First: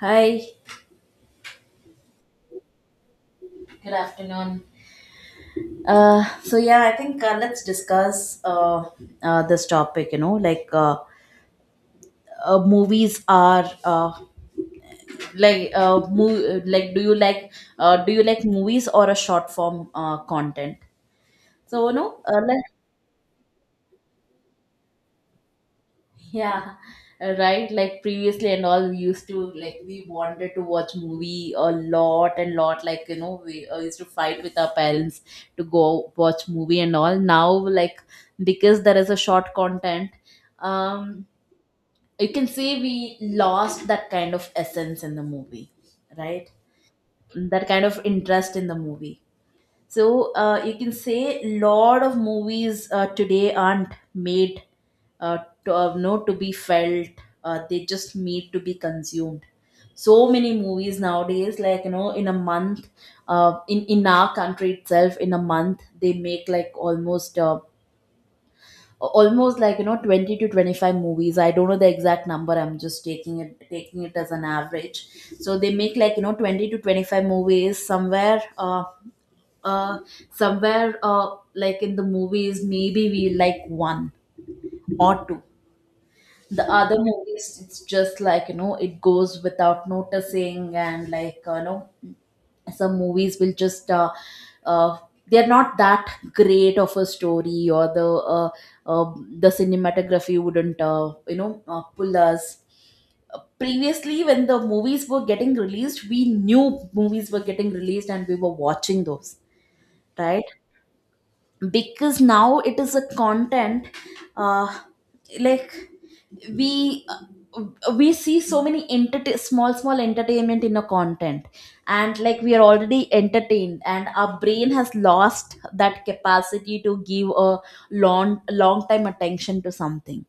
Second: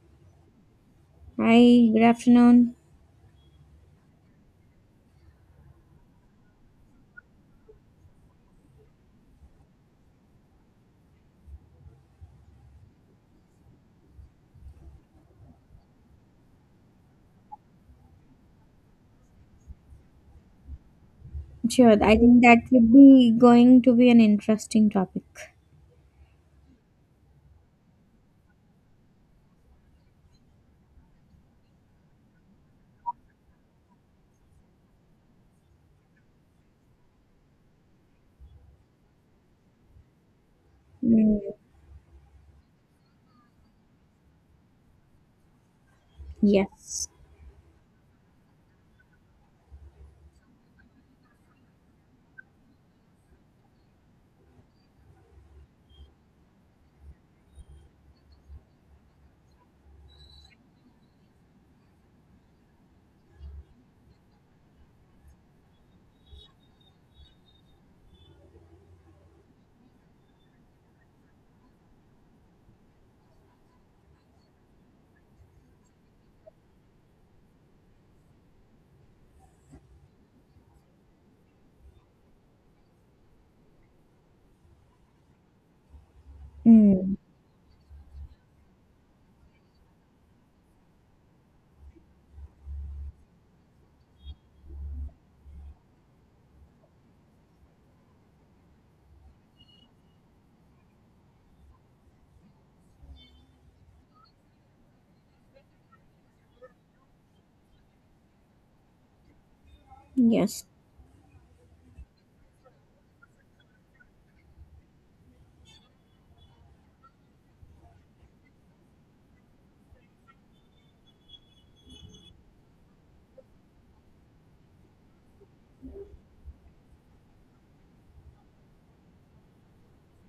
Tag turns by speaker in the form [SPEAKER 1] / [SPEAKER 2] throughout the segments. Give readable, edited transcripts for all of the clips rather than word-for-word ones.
[SPEAKER 1] Hi.
[SPEAKER 2] Hi, good afternoon.
[SPEAKER 1] Good afternoon. So yeah, I think, let's discuss, this topic. You know, like, movies are like, like do you like, do you like movies or a short form content? So
[SPEAKER 2] Sure, I
[SPEAKER 1] no,
[SPEAKER 2] think that
[SPEAKER 1] let.
[SPEAKER 2] would be going to be an interesting topic.
[SPEAKER 1] Yeah, right. Like previously and all, we used to like we wanted to watch movie a lot and lot. Like you know, we used to fight with our parents to go watch movie and all. Now, like, because there is a short content, um,
[SPEAKER 2] Mm,
[SPEAKER 1] you can say we lost that kind of essence in the movie, right?
[SPEAKER 2] yes.
[SPEAKER 1] That kind of interest in the movie. So you can say lot of movies today aren't made uh, no to be felt. They just need to be consumed. So many movies nowadays, like you know, in a month, in our country itself, in a month they make like almost almost like you know 20 to 25 movies. I don't know the exact number. I'm just taking it as an average. So they make like you know 20 to 25 movies somewhere. Uh, somewhere, like in the movies maybe we like one or two, the other
[SPEAKER 2] Mm,
[SPEAKER 1] movies it's just like you know it goes without noticing, and like you know some movies will just uh, they're not that great of a story or uh, the cinematography wouldn't you know pull us. Previously when the movies were getting released, we knew movies were getting released and we were watching those, right?
[SPEAKER 2] yes.
[SPEAKER 1] Because now it is a content, uh, like, we we see so many small small entertainment in a content, and like we are already entertained, and our brain has lost that capacity to give a long long time attention to something.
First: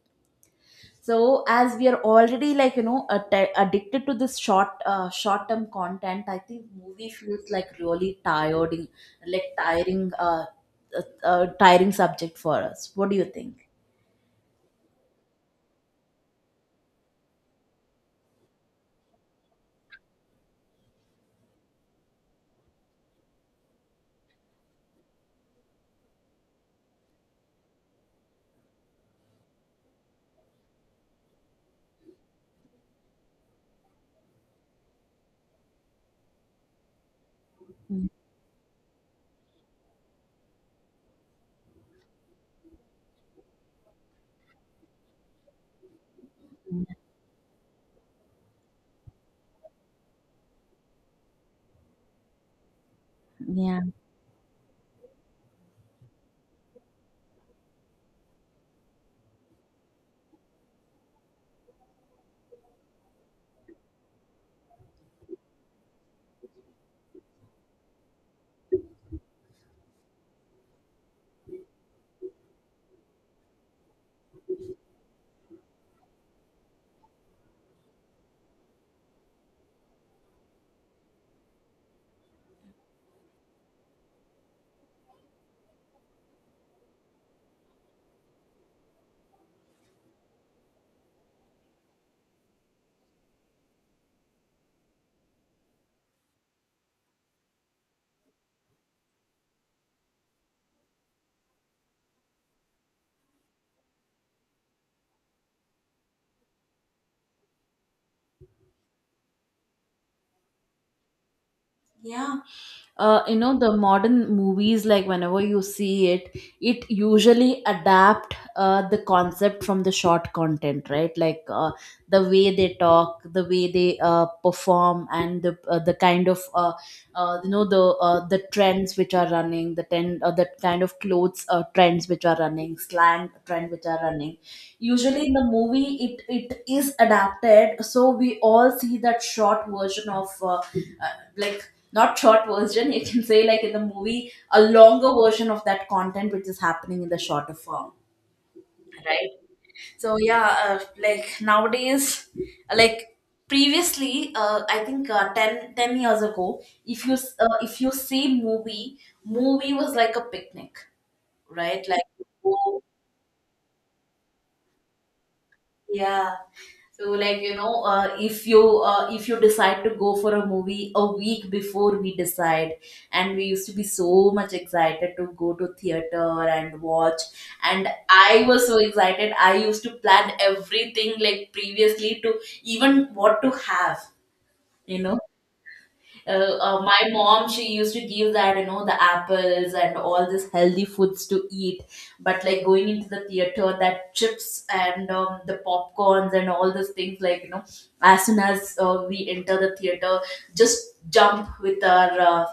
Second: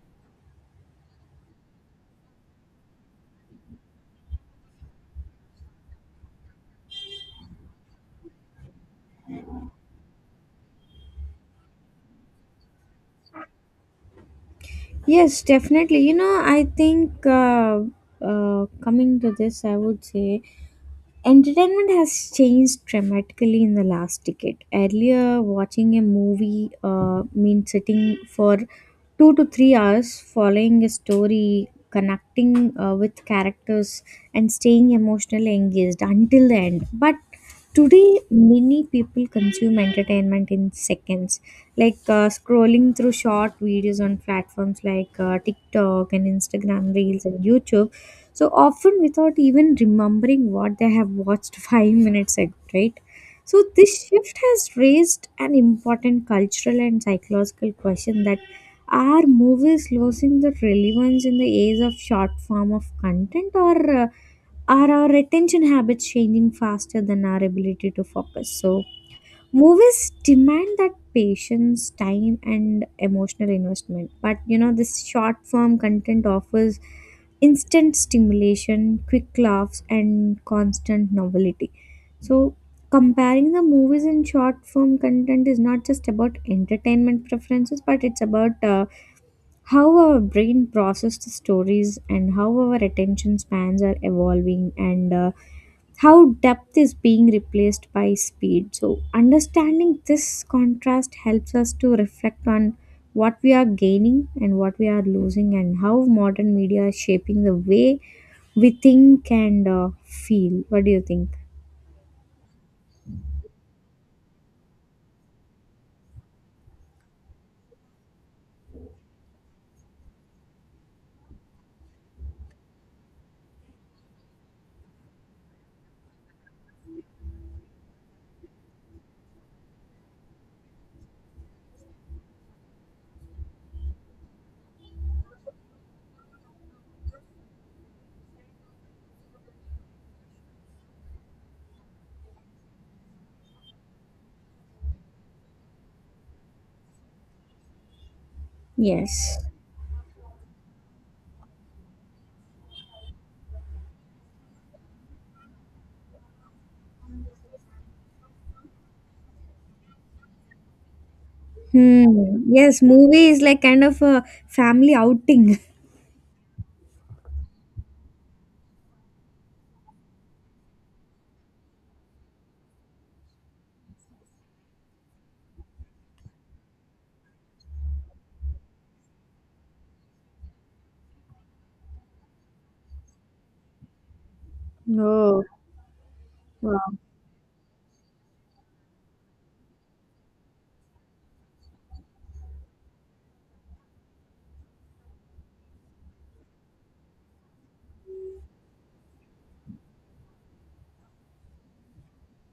[SPEAKER 1] So as we are already, like you know, addicted to this short, short term content, I think movie feels like really tiring, like tiring, uh, tiring subject for us. What do you think?
[SPEAKER 2] Yes, definitely. You know, I think, coming to this, I would say entertainment has changed dramatically in the last decade. Earlier, watching a movie meant sitting for 2 to 3 hours, following a story, connecting with characters, and staying emotionally engaged until the end. But today, many people consume entertainment in seconds, like scrolling through short videos on platforms like TikTok and
[SPEAKER 1] Mm,
[SPEAKER 2] Instagram Reels and YouTube, so often without even remembering what they have watched 5 minutes ago, right? So
[SPEAKER 1] yeah.
[SPEAKER 2] this shift has raised an important cultural and psychological question: that are movies losing the relevance in the age of short form of content, or are our attention habits changing faster than our ability to focus? So movies demand that patience, time, and emotional investment. But you know, this short form content offers instant stimulation, quick laughs, and constant novelty. So, comparing the movies and short form content is not just about entertainment preferences, but it's about how our brain processes the stories and how our attention spans are evolving, and how depth is being replaced by speed. So, understanding this contrast helps us to reflect on what we are gaining and what we are losing, and how modern media is shaping the way we think and, feel. What do you think?
[SPEAKER 1] Yeah. You know, the modern movies, like whenever you see it, it usually adapt the concept from the short content, right? Like the way they talk, the way they perform, and the kind of you know, the trends which are running, the kind of clothes, trends which are running, slang trend which are running, usually in the movie it is adapted. So we all see that short version of uh, like, not short version, you can say like in the movie a longer version of that content which is happening in the shorter form, right?
[SPEAKER 2] Yes.
[SPEAKER 1] So yeah, like nowadays, like previously I think, 10, ten years ago if you if you see movie, movie was like a picnic, right? Like,
[SPEAKER 2] Hmm. Yes, movie is like kind of a family outing.
[SPEAKER 1] yeah. So like you know, if you, if you decide to go for a movie a week before we decide, and we used to be so much excited to go to theater and watch. And I was so excited. I used to plan everything like previously to, even what to have, you know.
[SPEAKER 2] Oh, wow.
[SPEAKER 1] My mom, she used to give that, you know, the apples and all this healthy foods to eat. But like going into the theater, that chips and, the popcorns and all those things, like you know, as soon as we enter the theater, just jump with our,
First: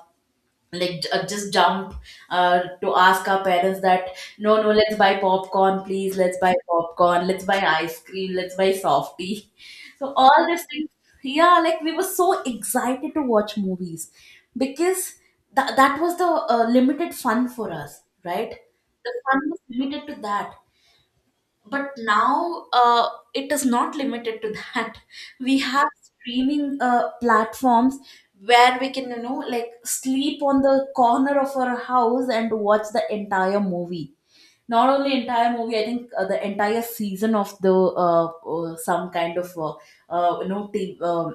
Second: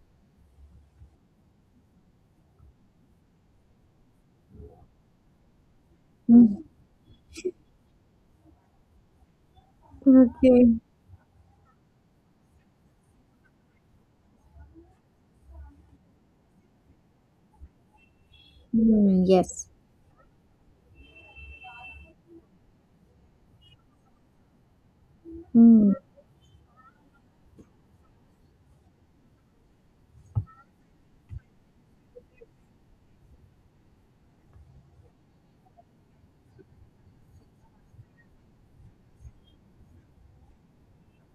[SPEAKER 1] like, just jump, to ask our parents that, no no let's buy popcorn, please let's buy
[SPEAKER 2] Hmm.
[SPEAKER 1] popcorn, let's buy ice cream, let's buy softy. So all these
[SPEAKER 2] Okay.
[SPEAKER 1] things. Yeah, like we were so excited to watch movies, because that was the, limited fun for us, right? The
[SPEAKER 2] Hmm,
[SPEAKER 1] fun was
[SPEAKER 2] yes.
[SPEAKER 1] limited to that. But now, it is not limited to that. We have
[SPEAKER 2] Hmm.
[SPEAKER 1] streaming, platforms where we can, you know, like sleep on the corner of our house and watch the entire movie. Not only entire movie, I think the entire season of the, some kind of, you know,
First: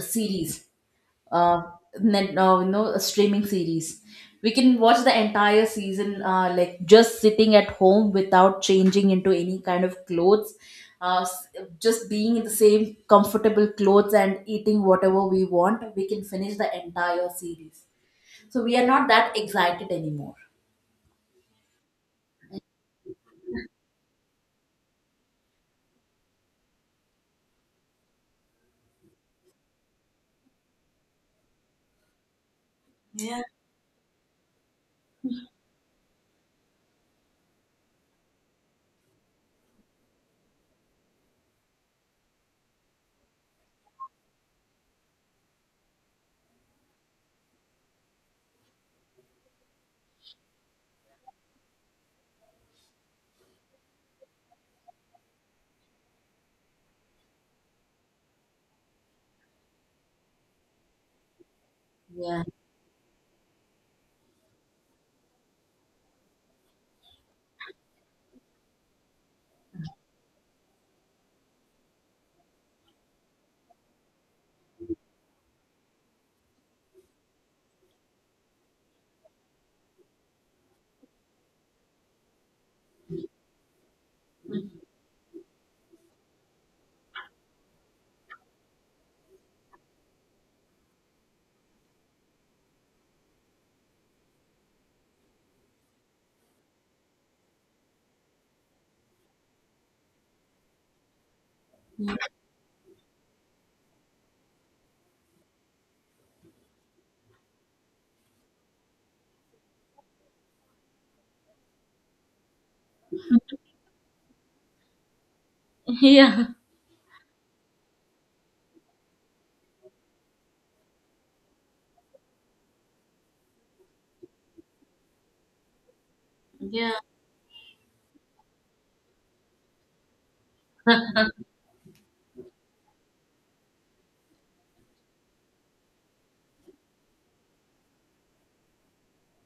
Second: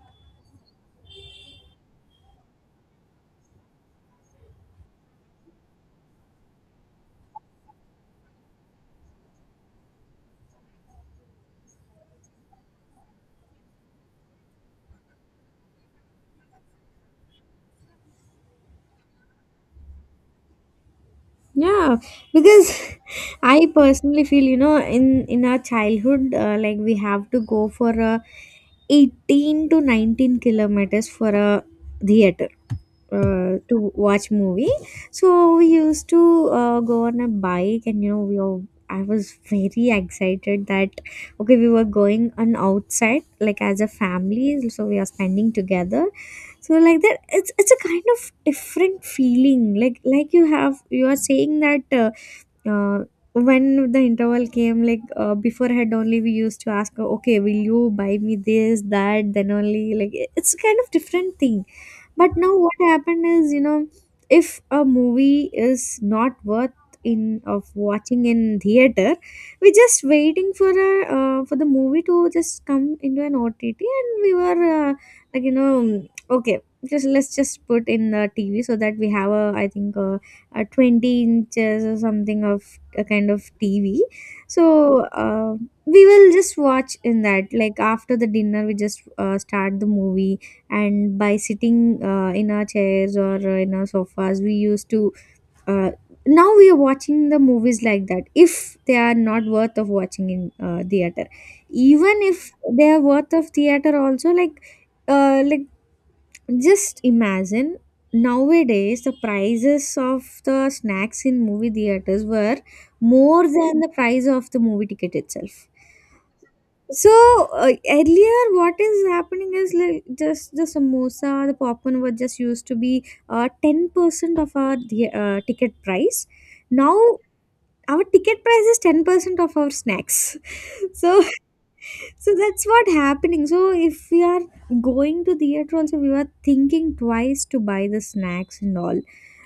[SPEAKER 1] series, uh, you know, a streaming series. We can watch the entire season, like just sitting at home without changing into any kind of clothes, uh, s- just being in the same comfortable clothes and eating whatever we want. We can finish the entire series. So we are not that excited anymore.
[SPEAKER 2] Yeah, because I personally feel, you know, in our childhood, like we have to go for a 18 to 19 kilometers for a theater
[SPEAKER 1] Yeah.
[SPEAKER 2] to watch movie. So we used to go on a bike, and you know, we all, I was very excited that okay, we were going on outside like as a family, so we are spending together. So like that, it's a kind of different feeling. Like, you are saying that. Uh, when the interval came, like beforehand only we used to ask, okay, will you buy me this, that? Then only, like, it's kind of different thing. But
[SPEAKER 1] Yeah.
[SPEAKER 2] now what happened is, you know, if a movie is not worth in of watching in theater, we're just waiting for a, for the movie to just come into an OTT, and we were, like, you know, okay, just let's just put in the TV, so that we have, a I think, a 20 inches or something of a kind of TV. So, uh, we will just watch in that, like after the dinner we just start the movie, and by sitting in our chairs or in our sofas we used to, uh, now we are watching the movies like that if they are not worth of watching in theater. Even if they are worth of theater also, like like, just imagine, nowadays the prices of the snacks in movie theaters were more than the price of the movie ticket itself.
[SPEAKER 1] Yeah.
[SPEAKER 2] So, earlier, what is happening is, like, just the samosa, the popcorn were just used to be 10% of our the- ticket price.
[SPEAKER 1] Yeah.
[SPEAKER 2] Now our ticket price is 10% of our snacks. So, that's what happening. So if we are going to theater also we were thinking twice to buy the snacks and all.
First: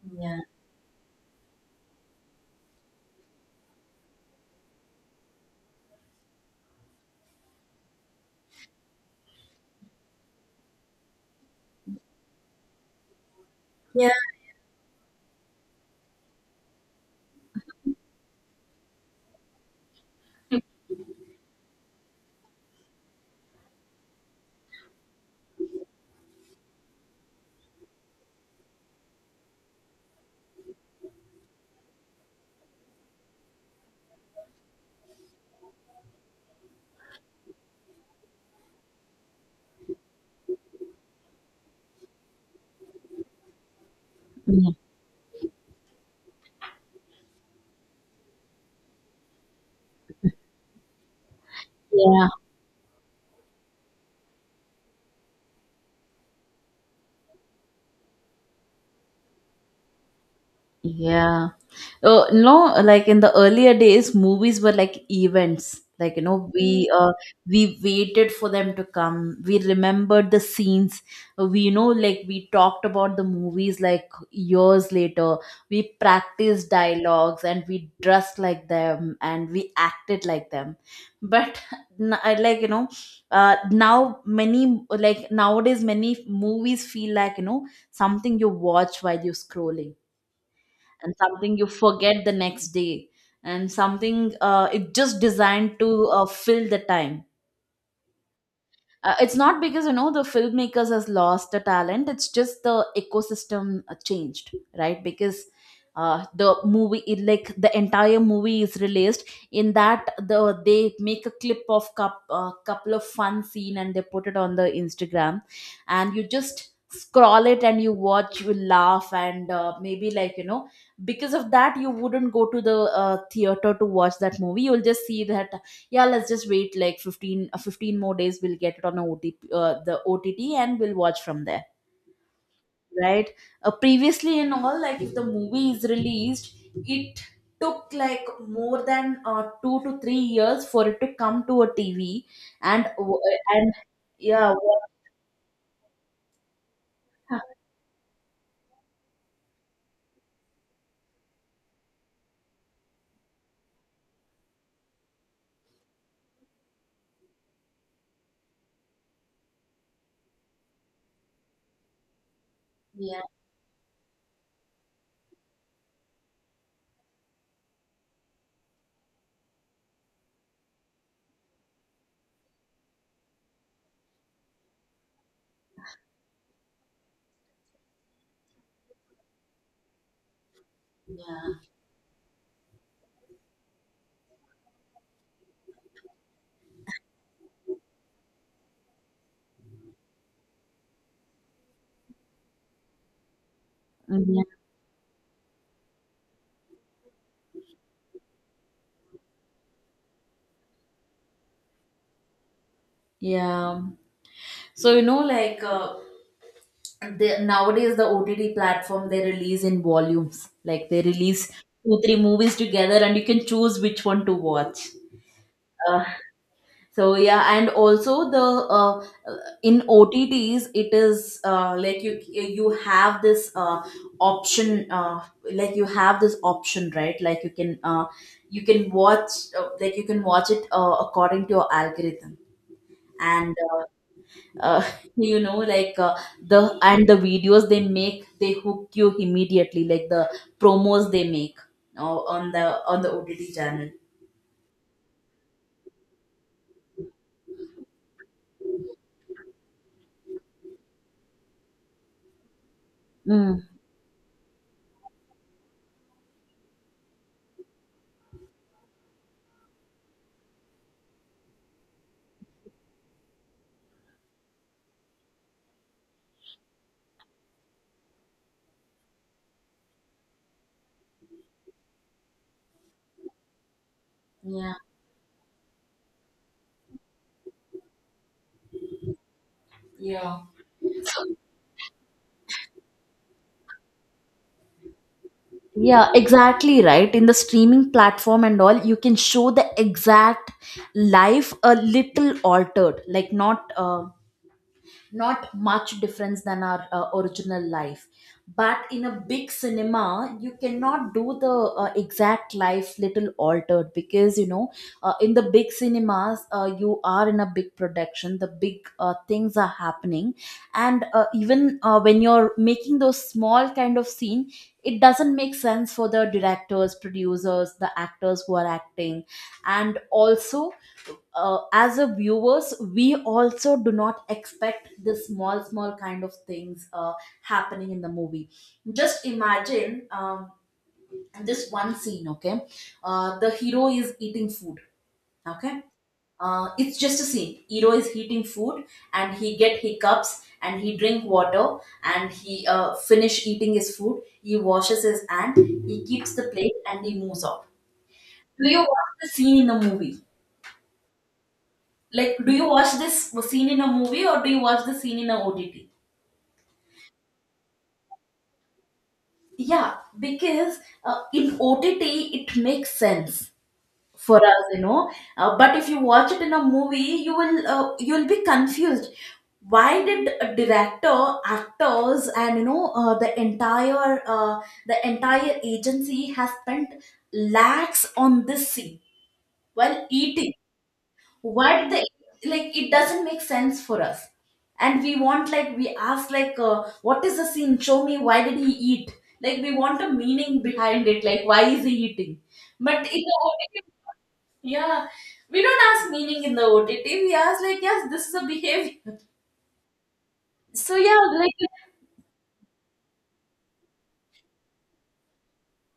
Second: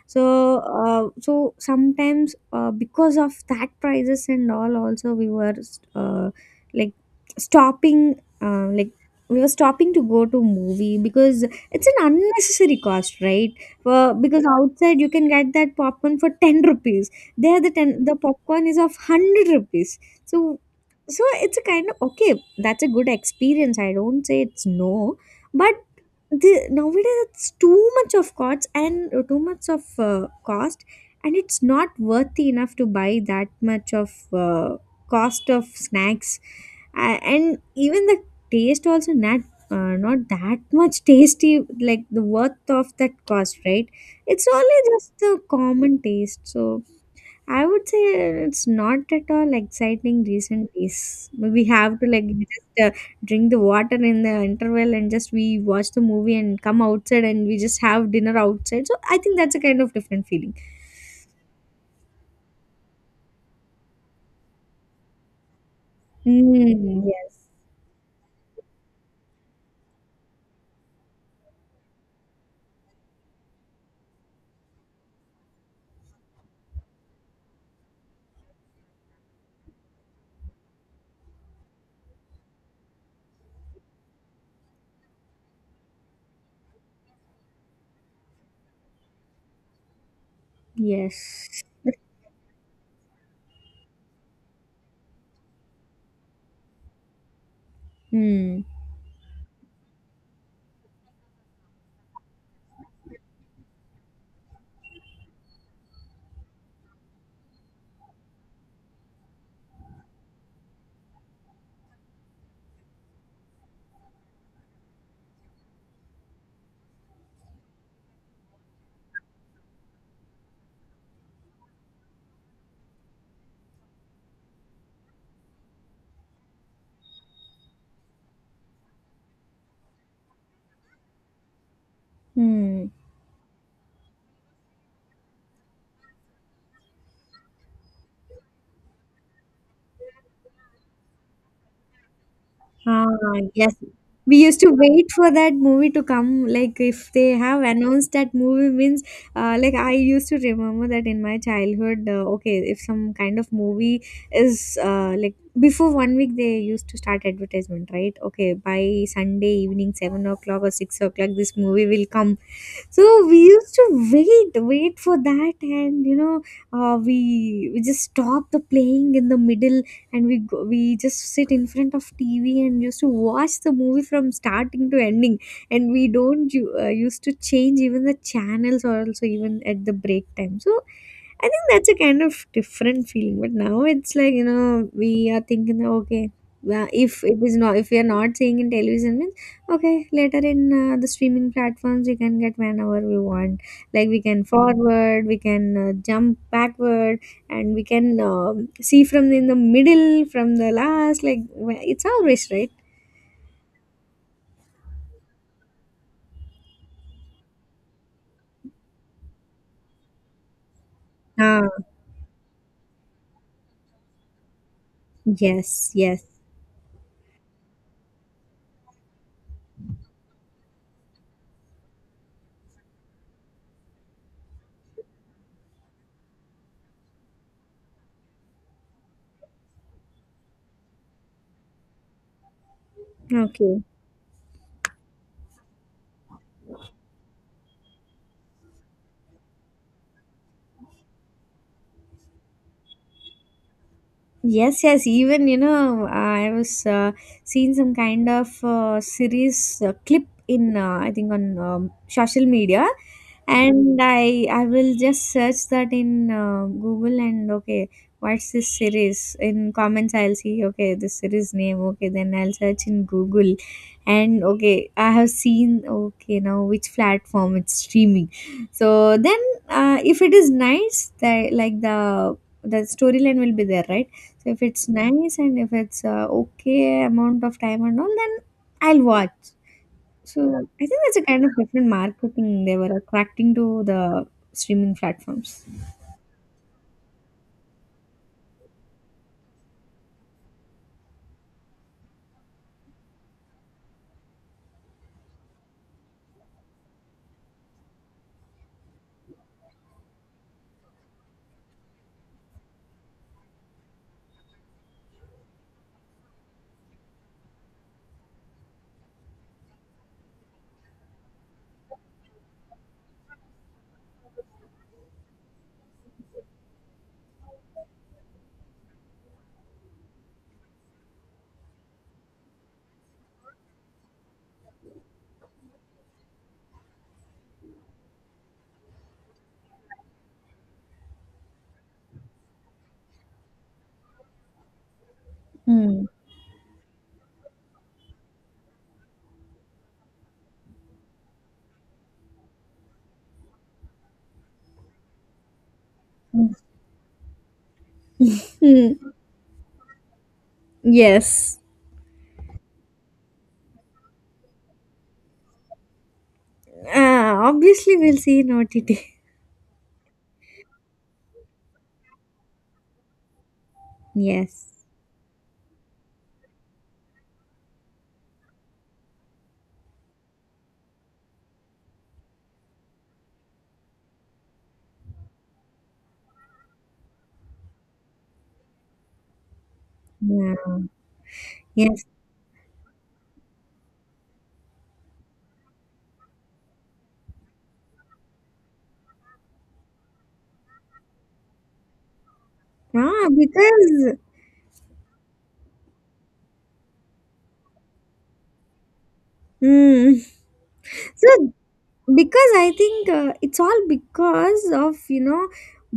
[SPEAKER 2] so
[SPEAKER 1] Yeah.
[SPEAKER 2] uh, so sometimes because of that prices and all also we were, uh, like, stopping, like, we were stopping to go to movie, because it's an unnecessary cost, right?
[SPEAKER 1] Yeah.
[SPEAKER 2] Because outside you can get that popcorn for 10 rupees; there the 10, the popcorn is of 100 rupees. So, so it's a kind of okay, that's a good experience. I don't say it's no, but the nowadays it's too much of cost, and too much of cost, and it's not worthy enough to buy that much of cost of snacks, and even the taste also not that much tasty like the worth of that cost, right? It's only just the common taste, so I would say it's not at all exciting recent days. We have to like
[SPEAKER 1] Yeah.
[SPEAKER 2] just drink the water in the interval and just we watch the movie and come outside and we just have dinner outside. So I think that's a kind of different feeling.
[SPEAKER 1] Yeah. No, like in the earlier days, movies were like events. Like, you know,
[SPEAKER 2] Mm, yes.
[SPEAKER 1] we waited for them to come. We remembered the scenes. We, you know, like we talked about the movies like years later. We practiced dialogues, and we dressed like them, and we acted like them. But I, like, you know, now many, like nowadays, many movies feel like, you know, something you watch while you're scrolling, and something
[SPEAKER 2] Yes.
[SPEAKER 1] you forget the next day, and something, it just designed to, fill the time.
[SPEAKER 2] Mm.
[SPEAKER 1] It's not because, you know, the filmmakers has lost the talent. It's just the ecosystem, changed, right? Because the movie it, like, the entire movie is released. In that, they make a clip of couple of fun scene, and they put it on the instagram, and you just scroll it and you watch, you laugh, and maybe, like you know, because of that you wouldn't go to the, theater to watch that movie. You'll just see that, yeah let's just wait like 15, 15 more days, we'll get it on a OTP, the ott, and we'll watch from there,
[SPEAKER 2] Hmm.
[SPEAKER 1] right? Previously in all, like if the movie is released, it took like more than, 2 to 3 years for it to come to a tv and
[SPEAKER 2] Ah,
[SPEAKER 1] and
[SPEAKER 2] yes. We
[SPEAKER 1] yeah
[SPEAKER 2] used to
[SPEAKER 1] what.
[SPEAKER 2] wait for that movie to come. Like, if they
[SPEAKER 1] Yeah,
[SPEAKER 2] have announced that movie, means, like, I used to remember that in my childhood. Okay, if some kind of movie is, like, before one week they used to start advertisement, right? Okay, by Sunday evening, 7 o'clock or 6 o'clock, this movie will come. So
[SPEAKER 1] yeah,
[SPEAKER 2] we used to wait for that. And you know, we just stop the playing in the middle, and we go, we just sit in front of TV and used to watch the movie from starting to ending, and we don't used to change even the channels or also even at the break time. So I think that's a kind of different feeling. But now it's like, you know, we are thinking that, okay, well, if we are not seeing in television. Okay, later in the streaming platforms, we can get whenever we want. Like we can
[SPEAKER 1] yeah,
[SPEAKER 2] forward, we can jump backward, and we can see from in the middle, from the last. Like, it's always right.
[SPEAKER 1] yeah. So you know, like they, nowadays the OTT platform, they release in volumes. Like they release
[SPEAKER 2] Ah,
[SPEAKER 1] two three movies together, and you can choose which one to watch.
[SPEAKER 2] yes,
[SPEAKER 1] Uh,
[SPEAKER 2] yes.
[SPEAKER 1] so yeah, and also the, in OTTs it is, like, you have this, option, like, you have this option, right? Like you can, you can watch, like you can watch it, according to your algorithm, and
[SPEAKER 2] Okay.
[SPEAKER 1] uh, you know, like the and the videos they make, they hook you immediately, like the promos they make on the ott channel.
[SPEAKER 2] Yes, yes. Even you know, I was seeing some kind of series clip in, I think, on, social media,
[SPEAKER 1] Mm.
[SPEAKER 2] and I will just search that in Google, and okay, what's this series? In comments, I'll see, okay, this series name. Okay, then I'll search in Google, and okay, I have seen, okay, now which platform it's streaming. So then, if it is nice, that, like, the storyline will be there, right? So if
[SPEAKER 1] Yeah,
[SPEAKER 2] it's nice and if it's okay amount of time and all, then I'll watch.
[SPEAKER 1] yeah.
[SPEAKER 2] So I think that's a kind of different marketing they were attracting to the streaming platforms.
[SPEAKER 1] Yeah, exactly right. In the streaming platform and all, you can show the exact life a little altered, like not, not much difference than our, original life. But in a big cinema you cannot do the, exact life little altered, because you know in the big cinemas, you are in a big production, the big, things are happening. And even, when you're making those small kind of scene, it doesn't make sense for the directors, producers, the actors who are acting. And also, as a viewers, we also do not expect the small small kind of things, happening in the movie. Just imagine, um, this one scene, okay? The hero is eating food. Okay,
[SPEAKER 2] Hmm.
[SPEAKER 1] it's just a scene, hero is eating food, and he get hiccups, and he drink water, and he, finish eating his food, he washes his hand, he keeps the
[SPEAKER 2] Hmm.
[SPEAKER 1] plate, and he moves off. Do you watch
[SPEAKER 2] Mm.
[SPEAKER 1] the scene in the movie?
[SPEAKER 2] Yes.
[SPEAKER 1] Like, do you watch this scene in a movie or do you watch the scene in a OTT?
[SPEAKER 2] Obviously, we'll see in OTT.
[SPEAKER 1] Yeah, because in OTT it makes sense for us, you
[SPEAKER 2] Yes.
[SPEAKER 1] know. But if you watch it in a movie, you will you'll be confused. Why did a director, actors, and you know, the entire, the entire agency has spent lakhs on this scene while eating?
[SPEAKER 2] Yeah.
[SPEAKER 1] What the.
[SPEAKER 2] Yes.
[SPEAKER 1] Like it doesn't make sense for us. And we want, like we ask like, what is the scene, show me, why did he eat? Like we want a meaning behind it, like why is he eating. But in
[SPEAKER 2] Ah,
[SPEAKER 1] the OTT,
[SPEAKER 2] because.
[SPEAKER 1] yeah, we don't ask meaning in the OTT, we ask like yes this is a behavior.
[SPEAKER 2] Mm.
[SPEAKER 1] So yeah,
[SPEAKER 2] So,
[SPEAKER 1] like,
[SPEAKER 2] because I think it's all because of, you know,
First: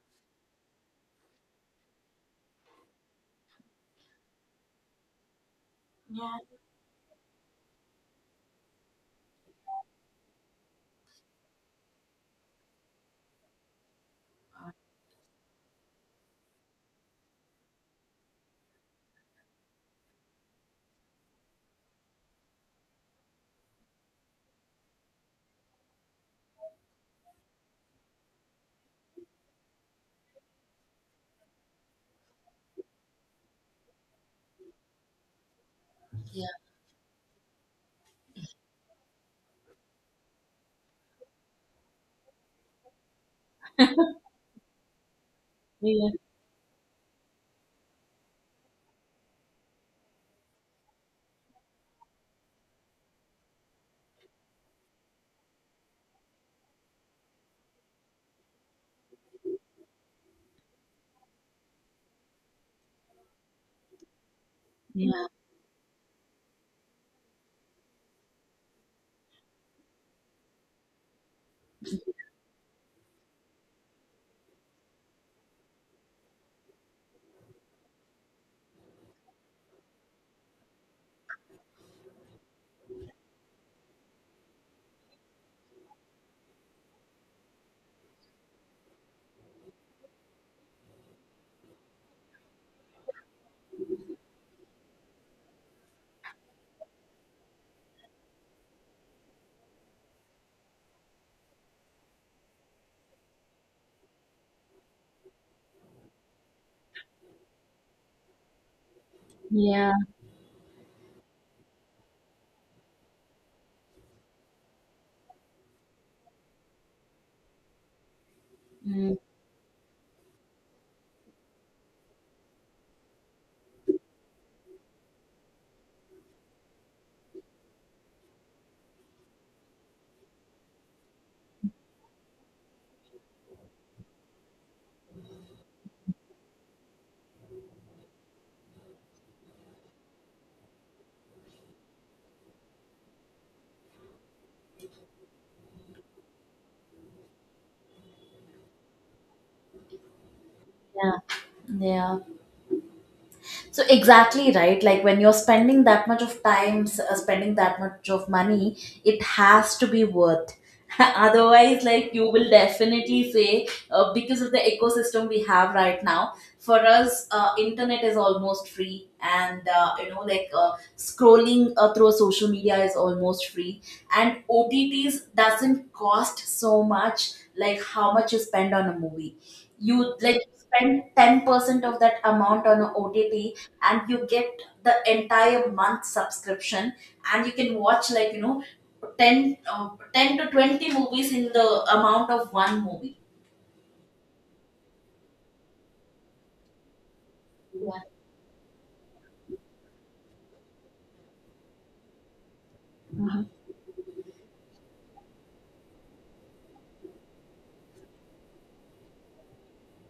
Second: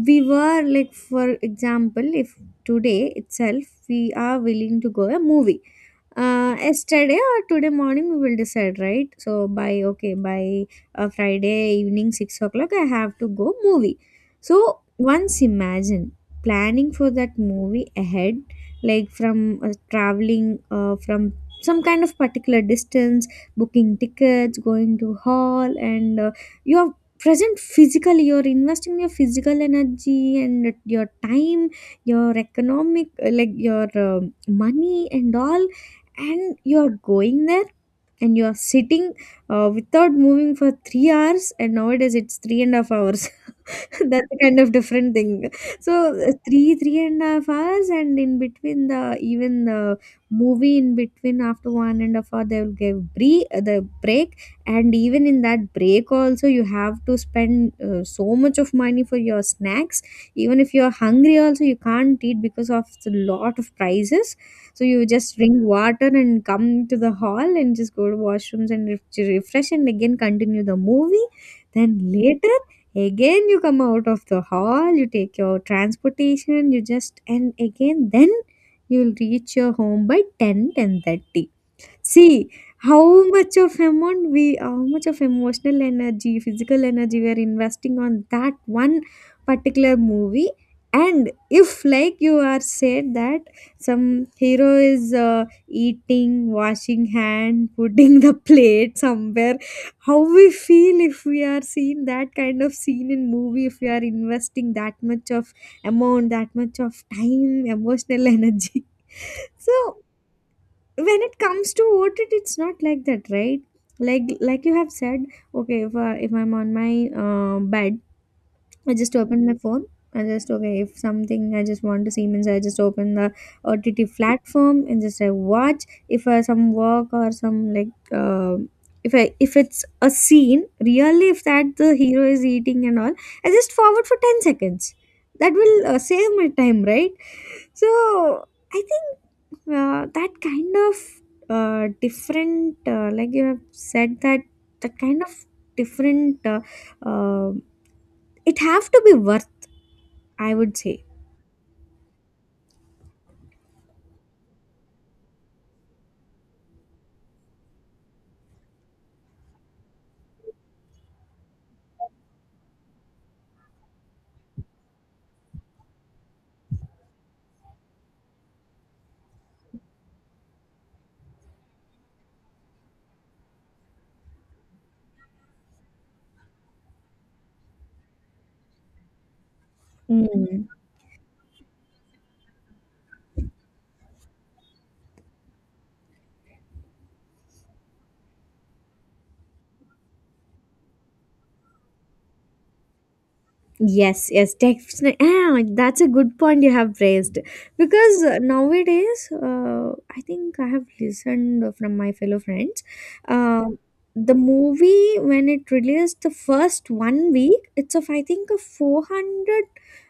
[SPEAKER 2] we were like, for example, if today itself we are willing to go a movie.
[SPEAKER 1] yeah,
[SPEAKER 2] Yesterday or today morning we will decide, right? So by okay by Friday evening 6 o'clock I have to go movie. So once imagine planning for that movie ahead, like from traveling from some kind of particular distance, booking tickets, going to hall, and you are present physically. You're investing your physical energy and your time, your economic, like your money and all,
[SPEAKER 1] yeah,
[SPEAKER 2] and you're going there and you're sitting without moving for 3 hours, and nowadays it's 3.5 hours. That's a kind of different thing.
[SPEAKER 1] yeah,
[SPEAKER 2] So 3.5 hours, and in between the even the movie in between after 1.5 hour they will give the break, and even in that break also you have to spend so much of money for your snacks. Even if you are hungry, also you can't eat because of the lot of prices. So you
[SPEAKER 1] yeah,
[SPEAKER 2] just drink water and come to the hall and just go to washrooms and refresh and again continue the movie. Then later. Again, you come out of the hall, you take your transportation, you just, and again, then you'll reach your home by ten, 10:30. See how much of amount we, how much of emotional energy, physical energy we are investing on that one particular movie. And if, like you are said, that some hero is eating, washing hand, putting the plate somewhere, how we feel if we are seeing that kind of scene in movie, if we are investing that much of amount, that much of time, emotional energy.
[SPEAKER 1] yeah.
[SPEAKER 2] So when it comes to OTT, it's not like that, right? Like you have said, okay, if I'm on my bed, I just
[SPEAKER 1] Mm,
[SPEAKER 2] open my phone. I just, okay, if something I just want to see means I just open the OTT platform and just I watch if some work or some, like, if it's a scene really, if that the hero is eating and all, I just forward for 10 seconds. That will save my time, right? So I think that kind of different, like you have said, that that kind of different, uh, it have to be worth. I would say.
[SPEAKER 1] yeah. So exactly right. Like when you're spending that much of time, spending that much of money, it has to be worth. Otherwise, like you will definitely say, because of the ecosystem we have right now, for us, internet is almost free, and you know, like scrolling through social media is almost free, and OTTs doesn't cost so much like how much you spend on a movie. You like
[SPEAKER 2] Mm.
[SPEAKER 1] spend 10% of that amount on a OTT, and you get the entire month subscription, and you can watch, like you know, 10, 10 to 20 movies in the amount of one movie.
[SPEAKER 2] Yes, yes, definitely. Ah, like, that's a good point you have raised. Because nowadays, I think I have listened from my fellow friends.
[SPEAKER 1] Yeah.
[SPEAKER 2] Uh, the movie, when it released the first one week, it's of, I think, a 400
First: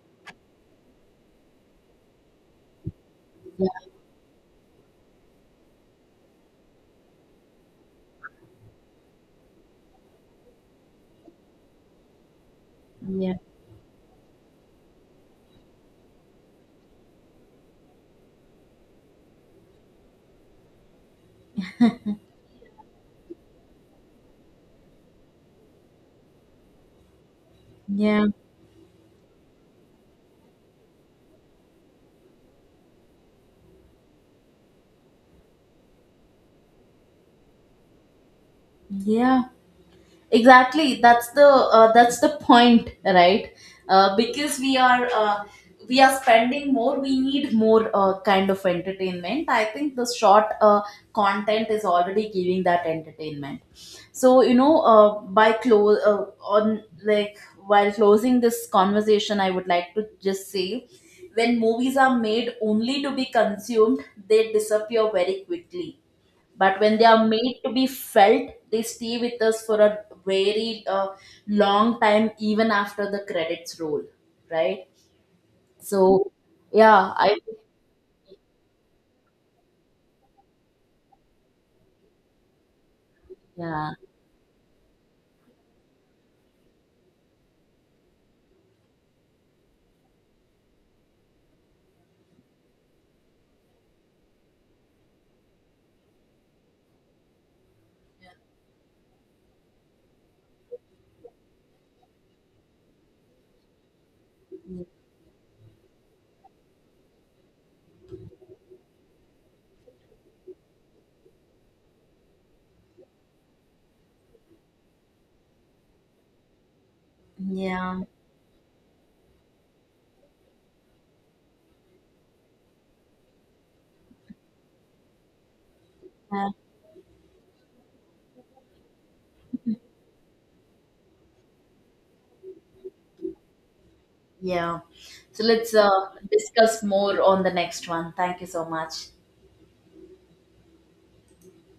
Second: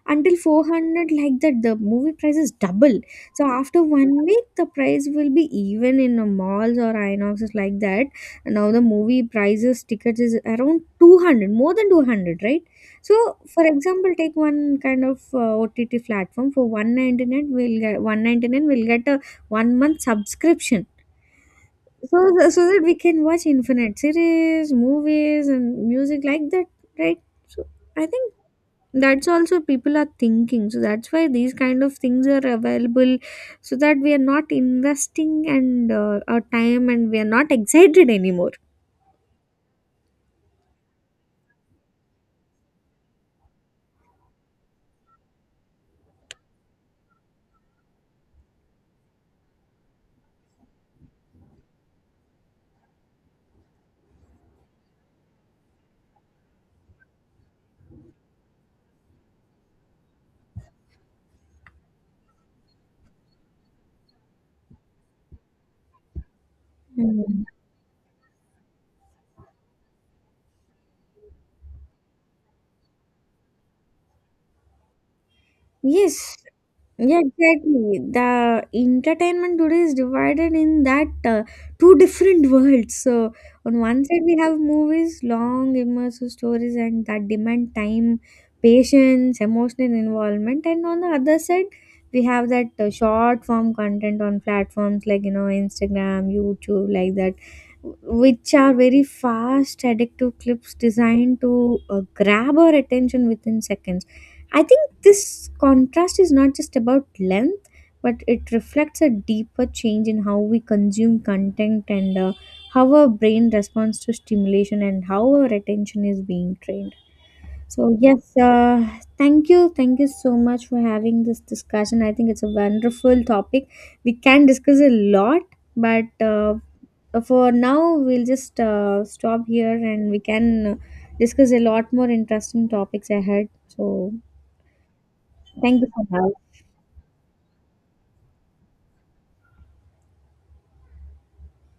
[SPEAKER 2] until 400, like that, the movie price is double. So after one week, the price will be even in malls or Inoxes, like that. Now the movie prices, tickets is around 200, more than 200, right?
[SPEAKER 1] Yeah,
[SPEAKER 2] So, for example, take one kind of OTT platform for 199 we'll get a one month subscription. So so that we can watch infinite series, movies and music like that, right? So I
[SPEAKER 1] yeah,
[SPEAKER 2] think that's also people are thinking. So that's why these kind of things are available so that we are not investing and our time and we are not excited anymore.
[SPEAKER 1] yeah, Exactly, that's the, that's the point, right? Because we are, we are spending more, we need more, kind of entertainment. I think the short, content is already giving that entertainment. So you know, by close, on like, while closing this conversation, I would like to just say, when movies are made only to be consumed, they disappear very quickly, but when they are
[SPEAKER 2] Mm.
[SPEAKER 1] made to be felt, they stay with us for a very, long time, even after the credits roll, right? So
[SPEAKER 2] Yes.
[SPEAKER 1] yeah,
[SPEAKER 2] Yeah,
[SPEAKER 1] I.
[SPEAKER 2] exactly. The entertainment today is divided in that, two different worlds. So on
[SPEAKER 1] Yeah,
[SPEAKER 2] one side we have movies, long immersive stories, and that demand time, patience, emotional involvement, and on the other side we have that, short form content on platforms like, Instagram, YouTube, like that, which are very fast, addictive clips designed to grab our attention within seconds. I think this contrast is not just about length, but it reflects a deeper change in how we consume content, and how our brain responds to stimulation and how our attention is being trained. So,
[SPEAKER 1] yeah,
[SPEAKER 2] yes, thank you. Thank you so much for having this discussion. I think it's a wonderful topic. We can discuss a lot, but for now, we'll just stop here and we can discuss a lot more interesting topics ahead. So,
[SPEAKER 1] yeah. So let's,
[SPEAKER 2] thank you for having
[SPEAKER 1] discuss more on the next one. Thank you so much.